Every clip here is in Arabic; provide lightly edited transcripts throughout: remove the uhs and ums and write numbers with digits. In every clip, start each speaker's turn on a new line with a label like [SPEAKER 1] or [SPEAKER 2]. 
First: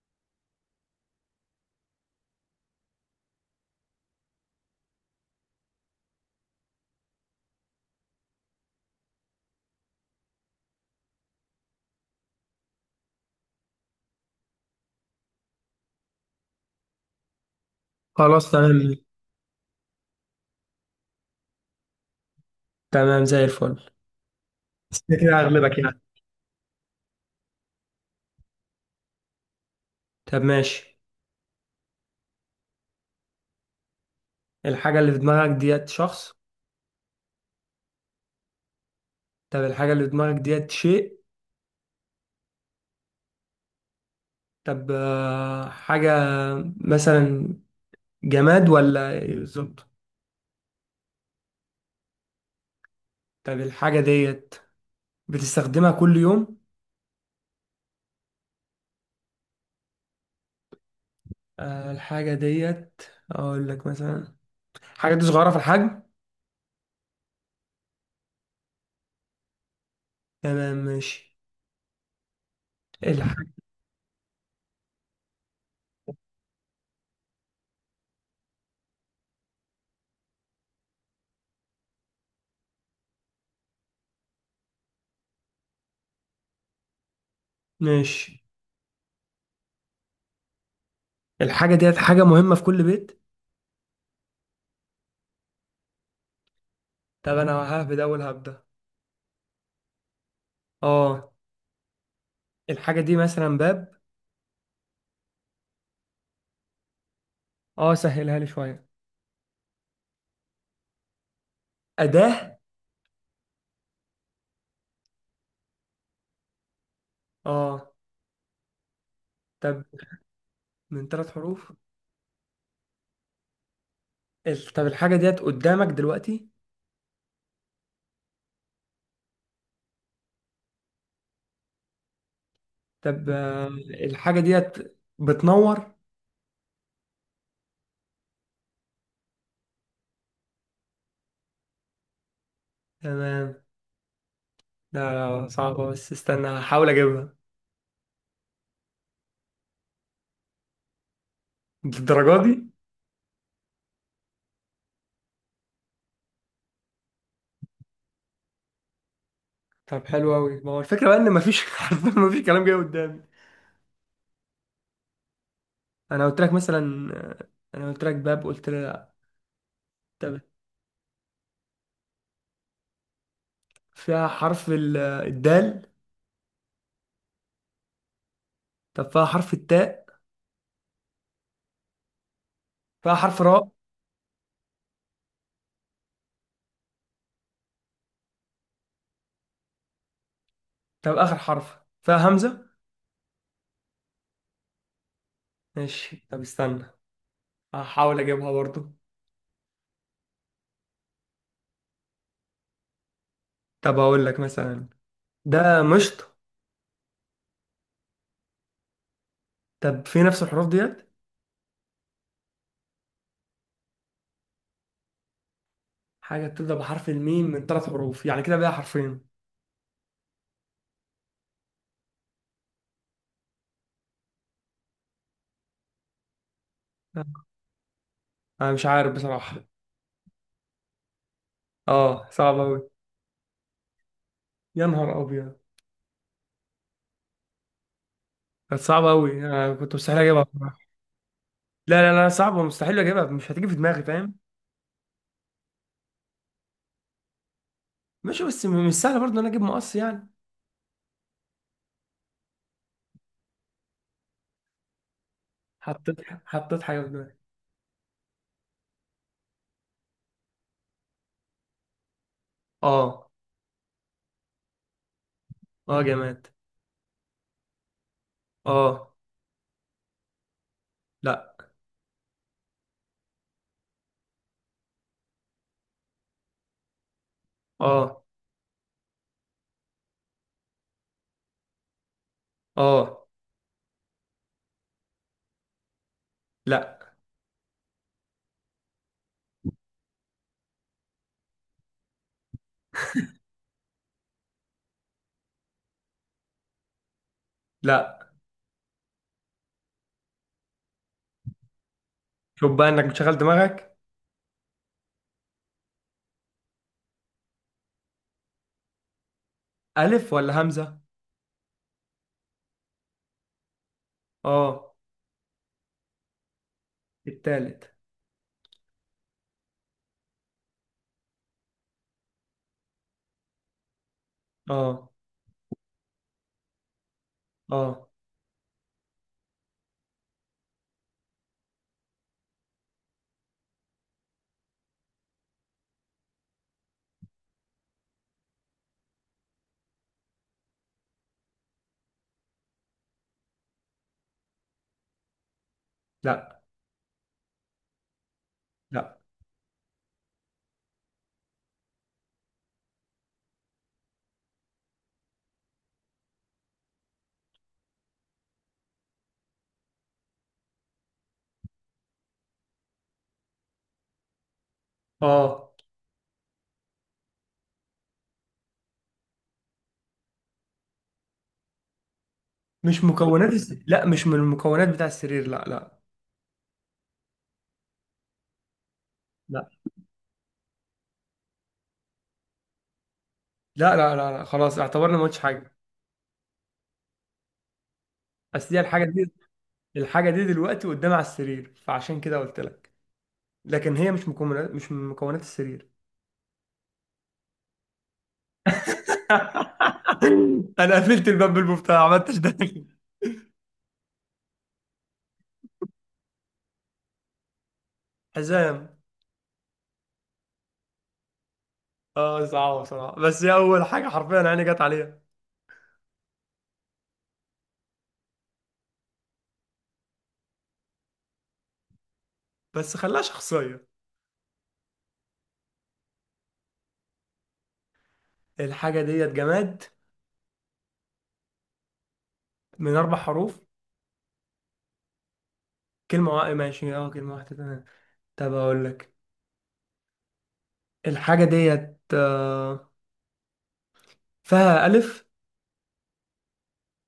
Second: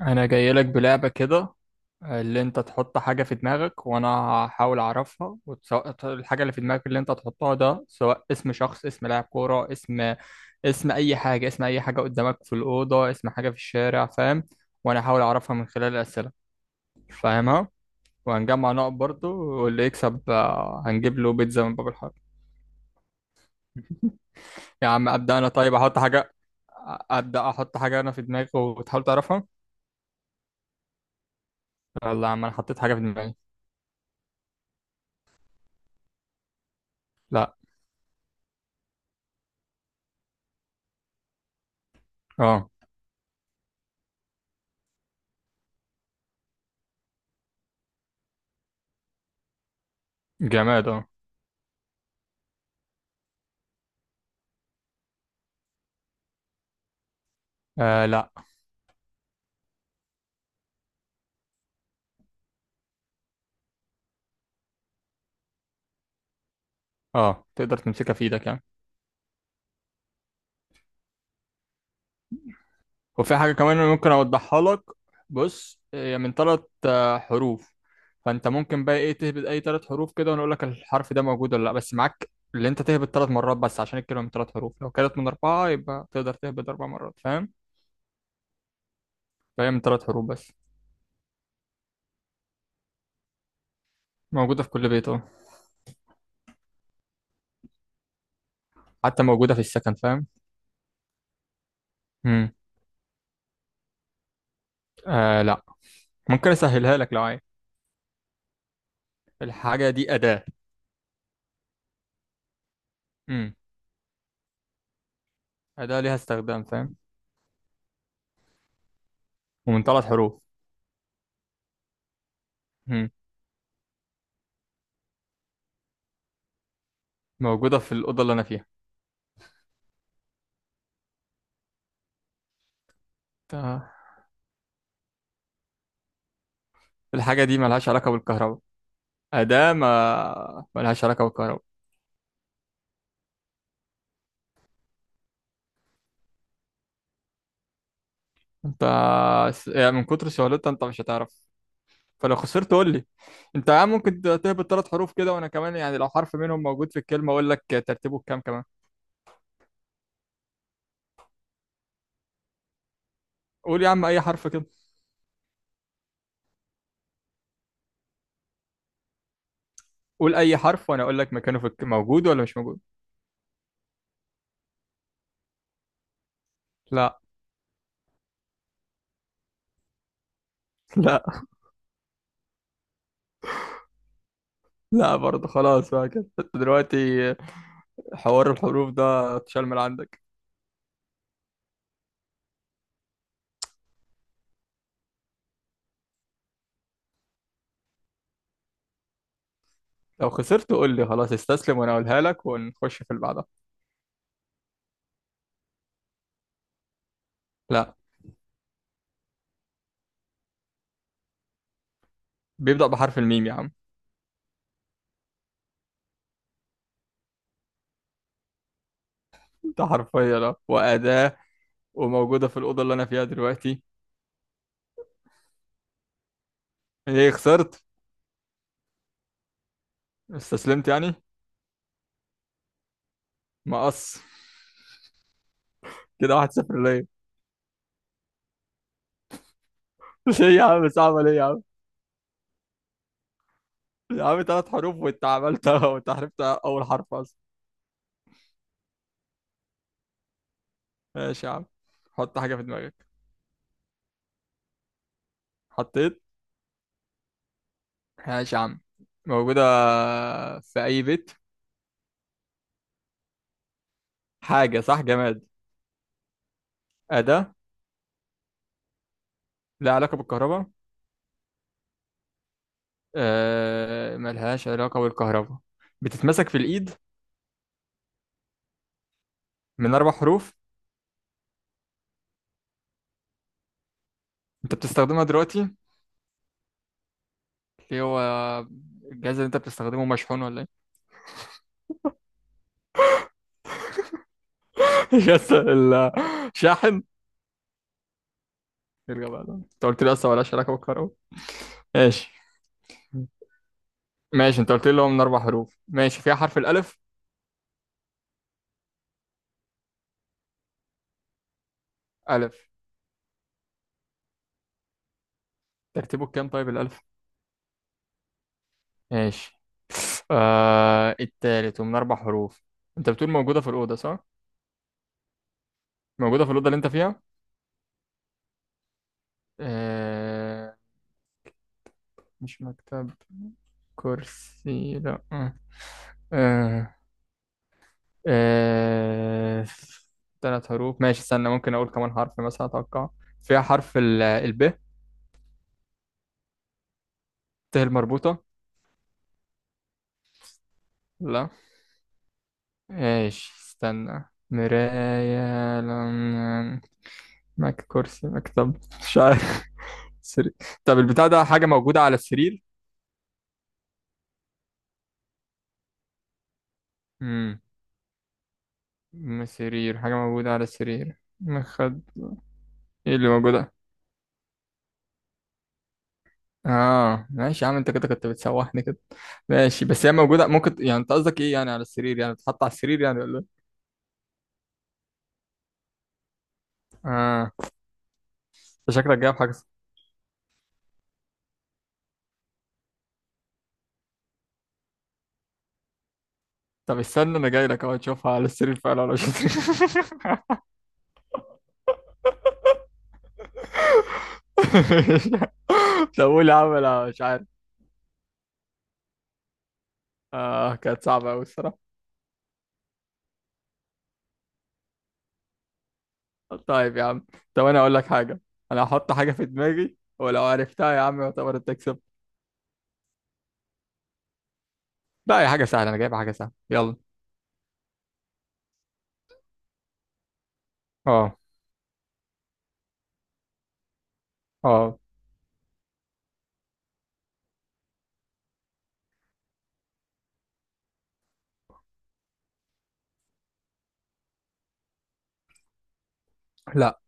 [SPEAKER 1] انا جاي لك بلعبة كده. اللي انت تحط حاجة في دماغك وانا هحاول اعرفها، وسواء الحاجة اللي في دماغك اللي انت تحطها ده سواء اسم شخص، اسم لاعب كورة، اسم اي حاجة، اسم اي حاجة قدامك في الأوضة، اسم حاجة في الشارع، فاهم؟ وانا هحاول اعرفها من خلال الأسئلة، فاهمها؟
[SPEAKER 2] خلاص
[SPEAKER 1] وهنجمع نقط
[SPEAKER 2] تمام.
[SPEAKER 1] برضو، واللي يكسب هنجيب له بيتزا من باب الحاره.
[SPEAKER 2] تمام زي الفل.
[SPEAKER 1] يا
[SPEAKER 2] بس
[SPEAKER 1] عم
[SPEAKER 2] كده
[SPEAKER 1] ابدأ.
[SPEAKER 2] كده
[SPEAKER 1] انا طيب
[SPEAKER 2] هغلبك
[SPEAKER 1] احط
[SPEAKER 2] يعني.
[SPEAKER 1] حاجة. ابدأ، احط حاجة انا في دماغي وتحاول تعرفها.
[SPEAKER 2] طب ماشي.
[SPEAKER 1] يلا يا عم، انا حطيت حاجة في دماغي.
[SPEAKER 2] الحاجة اللي في دماغك ديت شخص؟
[SPEAKER 1] لا.
[SPEAKER 2] طب الحاجة اللي في دماغك ديت شيء؟
[SPEAKER 1] اه،
[SPEAKER 2] طب حاجة مثلا. جماد ولا إيه بالظبط؟
[SPEAKER 1] جماد اه.
[SPEAKER 2] طب الحاجة ديت بتستخدمها كل يوم؟
[SPEAKER 1] آه لا.
[SPEAKER 2] الحاجة ديت أقول لك مثلا، الحاجة دي صغيرة في الحجم.
[SPEAKER 1] اه، تقدر تمسكها في ايدك يعني.
[SPEAKER 2] تمام ماشي.
[SPEAKER 1] وفي
[SPEAKER 2] الح...
[SPEAKER 1] حاجة كمان أنا ممكن اوضحها لك. بص، هي من ثلاث حروف، فانت ممكن بقى ايه تهبط اي ثلاث حروف كده ونقول لك الحرف ده موجود ولا لا، بس معاك اللي انت تهبط ثلاث مرات بس عشان الكلمة من ثلاث حروف، لو كانت من اربعة يبقى تقدر تهبط اربع مرات، فاهم؟
[SPEAKER 2] ماشي.
[SPEAKER 1] فهي من ثلاث حروف بس.
[SPEAKER 2] الحاجة ديت حاجة مهمة في كل بيت.
[SPEAKER 1] موجودة في كل بيت اه،
[SPEAKER 2] طب أنا ههبد أول هبدة.
[SPEAKER 1] حتى موجودة في السكن، فاهم؟
[SPEAKER 2] اه.
[SPEAKER 1] امم
[SPEAKER 2] الحاجة دي مثلا باب.
[SPEAKER 1] آه لا. ممكن اسهلها لك لو عايز.
[SPEAKER 2] اه، سهلها لي شوية.
[SPEAKER 1] الحاجة دي أداة.
[SPEAKER 2] أداة.
[SPEAKER 1] امم أداة ليها استخدام، فاهم؟
[SPEAKER 2] اه. طب
[SPEAKER 1] ومن ثلاث حروف.
[SPEAKER 2] من ثلاث حروف.
[SPEAKER 1] امم
[SPEAKER 2] طب الحاجة ديت قدامك دلوقتي.
[SPEAKER 1] موجودة في الأوضة اللي أنا فيها.
[SPEAKER 2] طب
[SPEAKER 1] انت
[SPEAKER 2] الحاجة ديت بتنور.
[SPEAKER 1] الحاجة دي ملهاش علاقة بالكهرباء، أداة ما ملهاش علاقة بالكهرباء.
[SPEAKER 2] تمام. لا. لا، صعبة بس استنى هحاول اجيبها.
[SPEAKER 1] انت يعني من كتر سهولتها انت مش هتعرف. فلو
[SPEAKER 2] للدرجة دي.
[SPEAKER 1] خسرت قول لي. انت يا عم ممكن تهبط ثلاث حروف كده، وانا كمان يعني لو حرف منهم موجود في الكلمة اقول لك ترتيبه بكام كمان.
[SPEAKER 2] طب حلو قوي، ما هو الفكرة بقى ان مفيش حرفيا مفيش كلام جاي قدامي.
[SPEAKER 1] قول يا عم اي حرف كده.
[SPEAKER 2] انا قلت لك مثلا انا قلت لك باب، قلت لي لا.
[SPEAKER 1] قول
[SPEAKER 2] طب
[SPEAKER 1] اي حرف وانا اقول لك مكانه في موجود ولا مش موجود.
[SPEAKER 2] فيها حرف الدال.
[SPEAKER 1] لا
[SPEAKER 2] طب فيها حرف التاء.
[SPEAKER 1] لا.
[SPEAKER 2] فيها حرف راء.
[SPEAKER 1] لا برضه. خلاص بقى كده انت دلوقتي حوار الحروف ده اتشال من عندك.
[SPEAKER 2] طب اخر حرف فيها همزة. ماشي، طب استنى هحاول اجيبها برضو.
[SPEAKER 1] لو خسرت قول لي خلاص استسلم وانا اقولها لك ونخش في اللي بعدها.
[SPEAKER 2] طب اقول لك مثلا، ده مشط.
[SPEAKER 1] لا،
[SPEAKER 2] طب في نفس الحروف ديت.
[SPEAKER 1] بيبدأ بحرف الميم يا عم.
[SPEAKER 2] حاجه بتبدا بحرف الميم من ثلاث حروف، يعني كده بقى حرفين.
[SPEAKER 1] ده حرفيا اه، وأداة، وموجودة في الأوضة اللي أنا فيها دلوقتي. إيه، خسرت؟
[SPEAKER 2] انا مش عارف بصراحه.
[SPEAKER 1] استسلمت يعني؟
[SPEAKER 2] اه، صعب قوي.
[SPEAKER 1] مقص.
[SPEAKER 2] يا نهار ابيض.
[SPEAKER 1] كده 1-0 ليا.
[SPEAKER 2] كانت صعبه قوي، انا كنت مستحيل اجيبها
[SPEAKER 1] ليه يا
[SPEAKER 2] بصراحه.
[SPEAKER 1] عم، صعبة ليه يا عم؟
[SPEAKER 2] لا، لا، لا، صعبه مستحيل اجيبها، مش هتيجي في دماغي
[SPEAKER 1] يا
[SPEAKER 2] فاهم.
[SPEAKER 1] عم تلات حروف وأنت عملتها، وأنت عرفت أول حرف أصلا.
[SPEAKER 2] ماشي، بس مش سهل برضه ان انا اجيب مقص يعني.
[SPEAKER 1] ماشي يا عم. حط حاجة في دماغك.
[SPEAKER 2] حطيت.
[SPEAKER 1] حطيت؟
[SPEAKER 2] حطيت حاجه في دماغي.
[SPEAKER 1] ماشي يا عم. موجودة في أي بيت.
[SPEAKER 2] اه.
[SPEAKER 1] حاجة صح، جماد.
[SPEAKER 2] اه، جماد.
[SPEAKER 1] أداة.
[SPEAKER 2] اه.
[SPEAKER 1] لها علاقة بالكهرباء.
[SPEAKER 2] لا.
[SPEAKER 1] آه، ملهاش علاقة بالكهرباء. بتتمسك في الإيد.
[SPEAKER 2] اه.
[SPEAKER 1] من أربع حروف.
[SPEAKER 2] اه.
[SPEAKER 1] أنت بتستخدمها دلوقتي.
[SPEAKER 2] لا.
[SPEAKER 1] ليه هو الجهاز اللي انت بتستخدمه مشحون ولا ايه؟ يس. الشاحن.
[SPEAKER 2] لا،
[SPEAKER 1] يرجع بقى، انت قلت لي اصلا ولا علاقه بالكهرباء. ماشي.
[SPEAKER 2] شوف بقى انك بتشغل دماغك.
[SPEAKER 1] ماشي، انت قلت لي هو من اربع حروف، ماشي، فيها حرف الالف.
[SPEAKER 2] الف ولا همزه؟
[SPEAKER 1] الف.
[SPEAKER 2] اه.
[SPEAKER 1] ترتيبه كام طيب الالف؟
[SPEAKER 2] التالت.
[SPEAKER 1] ماشي. آه التالت ومن اربع حروف. انت بتقول موجوده في الاوضه صح؟
[SPEAKER 2] اه.
[SPEAKER 1] موجوده في الاوضه اللي انت فيها.
[SPEAKER 2] اه.
[SPEAKER 1] آه. مش مكتب. كرسي لا. آه. آه. آه... ثلاث حروف. ماشي استنى، ممكن اقول كمان حرف مثلا اتوقع. فيها حرف ال الب.
[SPEAKER 2] لا.
[SPEAKER 1] ت المربوطة.
[SPEAKER 2] لا.
[SPEAKER 1] لا. ماشي استنى. مراية لم... كرسي مكتب مش عارف. سرير. طب البتاع ده حاجة موجودة على السرير.
[SPEAKER 2] اه
[SPEAKER 1] امم سرير، حاجة موجودة على السرير، مخد.
[SPEAKER 2] مش
[SPEAKER 1] ايه اللي
[SPEAKER 2] مكونات
[SPEAKER 1] موجودة؟
[SPEAKER 2] الس... لا، مش من المكونات بتاع السرير، لا، لا،
[SPEAKER 1] اه ماشي يا عم، انت كده كنت بتسوحني كده.
[SPEAKER 2] لا،
[SPEAKER 1] ماشي بس هي موجودة، ممكن يعني انت قصدك ايه يعني على السرير، يعني بتتحط على السرير يعني ولا إيه؟
[SPEAKER 2] لا، لا، لا، لا، خلاص اعتبرنا ما قلتش حاجه.
[SPEAKER 1] اه
[SPEAKER 2] اصل دي
[SPEAKER 1] انت
[SPEAKER 2] الحاجه
[SPEAKER 1] شكلك
[SPEAKER 2] دي.
[SPEAKER 1] جايب حاجة.
[SPEAKER 2] الحاجه دي دلوقتي قدام على السرير، فعشان كده قلت لك. لكن هي مش من مكونات السرير.
[SPEAKER 1] طب استنى، انا جاي لك اهو، تشوفها على السرير فعلا ولا مش على السرير؟
[SPEAKER 2] انا قفلت الباب بالمفتاح، ما عملتش ده.
[SPEAKER 1] طب قول يا عم، انا مش عارف.
[SPEAKER 2] حزام.
[SPEAKER 1] اه كانت صعبة أوي الصراحة.
[SPEAKER 2] اه، صعبه بصراحه، بس هي اول حاجه حرفيا عيني جت عليها.
[SPEAKER 1] طيب يا عم. طب أنا أقول لك حاجة. أنا هحط حاجة في دماغي ولو عرفتها يا عم يعتبر أنت كسبت.
[SPEAKER 2] بس خلاها شخصيه.
[SPEAKER 1] لا، هي حاجة سهلة، أنا جايب حاجة سهلة، يلا.
[SPEAKER 2] الحاجه ديت جماد.
[SPEAKER 1] اه.
[SPEAKER 2] من اربع حروف.
[SPEAKER 1] اه.
[SPEAKER 2] كلمة واحدة، ماشي اه، كلمة واحدة تمام. طب أقول لك، الحاجة ديت فيها ألف.
[SPEAKER 1] لا.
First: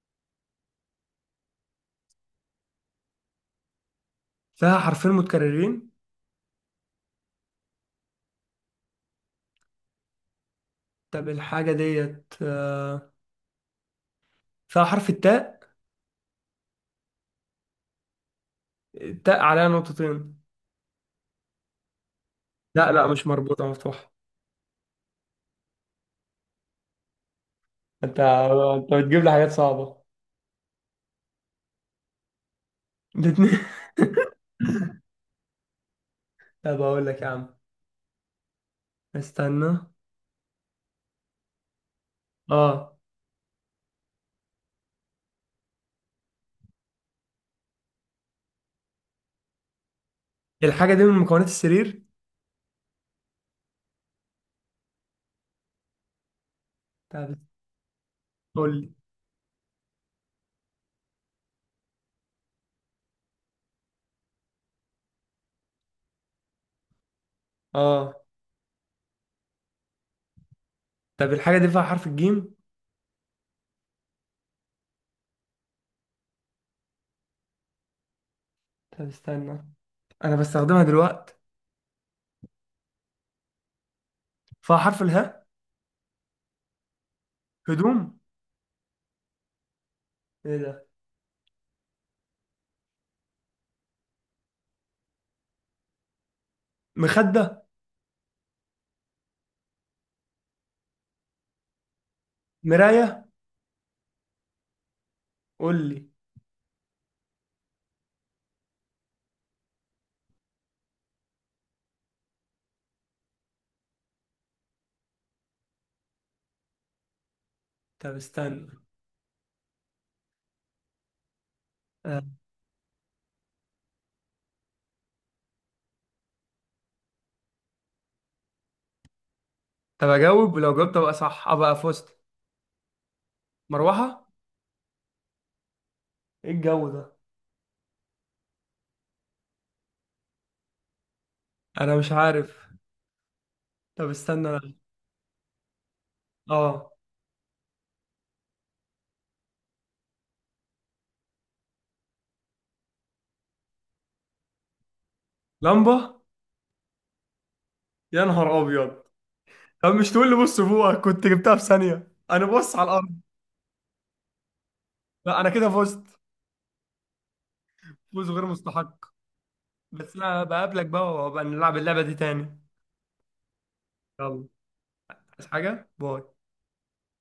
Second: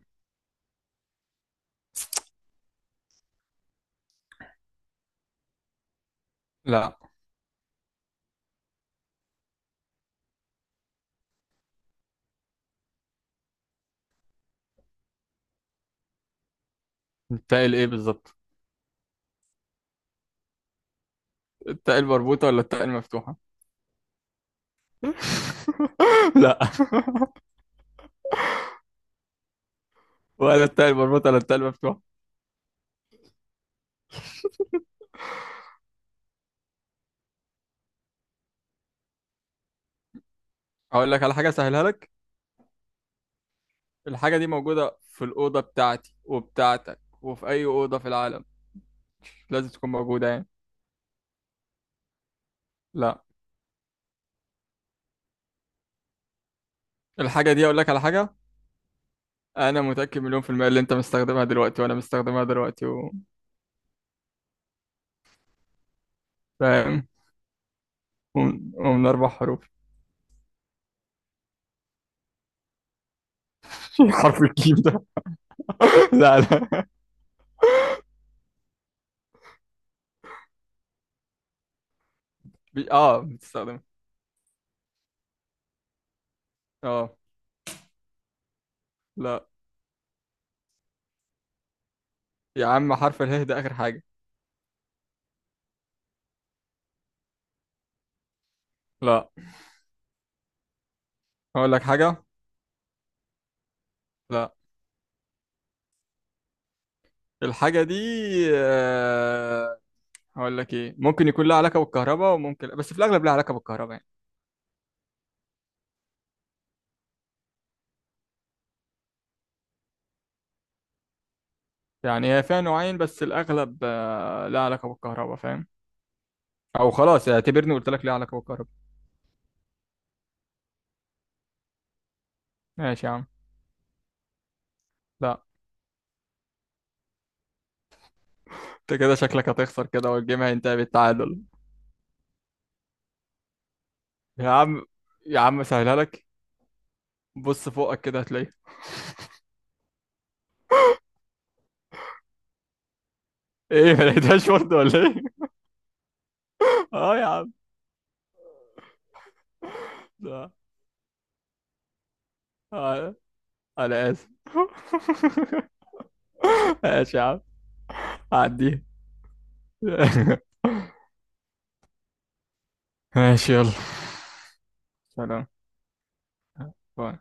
[SPEAKER 2] فيها حرفين متكررين.
[SPEAKER 1] لا،
[SPEAKER 2] طب الحاجة ديت فيها حرف التاء.
[SPEAKER 1] التاء الإيه بالظبط؟
[SPEAKER 2] التاء عليها نقطتين.
[SPEAKER 1] التاء المربوطة ولا التاء
[SPEAKER 2] لا لا، مش
[SPEAKER 1] المفتوحة؟
[SPEAKER 2] مربوطة، مفتوحة.
[SPEAKER 1] لا
[SPEAKER 2] أنت بتجيب لي حاجات صعبة.
[SPEAKER 1] ولا التاء المربوطة ولا التاء المفتوحة.
[SPEAKER 2] الاتنين. طب أقول لك يا عم، استنى.
[SPEAKER 1] أقول لك على حاجة سهلها لك.
[SPEAKER 2] أه.
[SPEAKER 1] الحاجة دي موجودة في الأوضة بتاعتي وبتاعتك وفي أي أوضة في العالم، لازم تكون موجودة يعني.
[SPEAKER 2] الحاجة دي من مكونات السرير.
[SPEAKER 1] لا.
[SPEAKER 2] طب
[SPEAKER 1] الحاجة دي أقول لك على حاجة،
[SPEAKER 2] قول لي.
[SPEAKER 1] أنا متأكد مليون في المية اللي أنت مستخدمها دلوقتي وأنا مستخدمها دلوقتي و... فاهم؟
[SPEAKER 2] أه.
[SPEAKER 1] ومن أربع حروف.
[SPEAKER 2] طب الحاجة دي فيها حرف الجيم.
[SPEAKER 1] حرف الجيم ده؟ لا لا.
[SPEAKER 2] طب استنى، أنا بستخدمها دلوقتي.
[SPEAKER 1] آه بتستخدمها.
[SPEAKER 2] فيها حرف الهاء.
[SPEAKER 1] آه.
[SPEAKER 2] هدوم.
[SPEAKER 1] لا.
[SPEAKER 2] ايه ده.
[SPEAKER 1] يا عم حرف اله ده آخر حاجة.
[SPEAKER 2] مخدة.
[SPEAKER 1] لا. أقول لك حاجة.
[SPEAKER 2] مراية.
[SPEAKER 1] لا.
[SPEAKER 2] قول لي.
[SPEAKER 1] الحاجة دي آه، هقول لك إيه، ممكن يكون لها علاقة بالكهرباء وممكن، بس في الأغلب لها علاقة بالكهرباء يعني.
[SPEAKER 2] طب استنى. آه.
[SPEAKER 1] يعني هي فيها نوعين بس الأغلب لها علاقة بالكهرباء، فاهم؟ أو خلاص يعني اعتبرني قلت لك ليها علاقة بالكهرباء.
[SPEAKER 2] طب اجاوب، ولو جاوبت ابقى صح ابقى فزت.
[SPEAKER 1] ماشي يا عم.
[SPEAKER 2] مروحة.
[SPEAKER 1] لا.
[SPEAKER 2] ايه الجو ده.
[SPEAKER 1] أنت كده شكلك هتخسر كده، والجيم هينتهي بالتعادل.
[SPEAKER 2] انا مش عارف. طب استنى
[SPEAKER 1] يا
[SPEAKER 2] أنا.
[SPEAKER 1] عم. يا عم سهلها لك.
[SPEAKER 2] اه.
[SPEAKER 1] بص فوقك كده هتلاقيها. إيه، ما لقيتهاش برضه ولا إيه؟
[SPEAKER 2] لمبة.
[SPEAKER 1] أه يا عم.
[SPEAKER 2] يا نهار ابيض. طب مش تقول لي
[SPEAKER 1] لا.
[SPEAKER 2] بص فوقك؟ كنت جبتها في ثانية، انا بص على
[SPEAKER 1] آه،
[SPEAKER 2] الارض.
[SPEAKER 1] أنا آسف.
[SPEAKER 2] لا، انا كده فزت.
[SPEAKER 1] ماشي يا عم.
[SPEAKER 2] فوز غير
[SPEAKER 1] عديها.
[SPEAKER 2] مستحق. بس انا بقابلك بقى، وبقى نلعب اللعبة دي تاني.
[SPEAKER 1] ماشي يلا.
[SPEAKER 2] يلا. عايز
[SPEAKER 1] سلام.
[SPEAKER 2] حاجة؟ باي.
[SPEAKER 1] باي.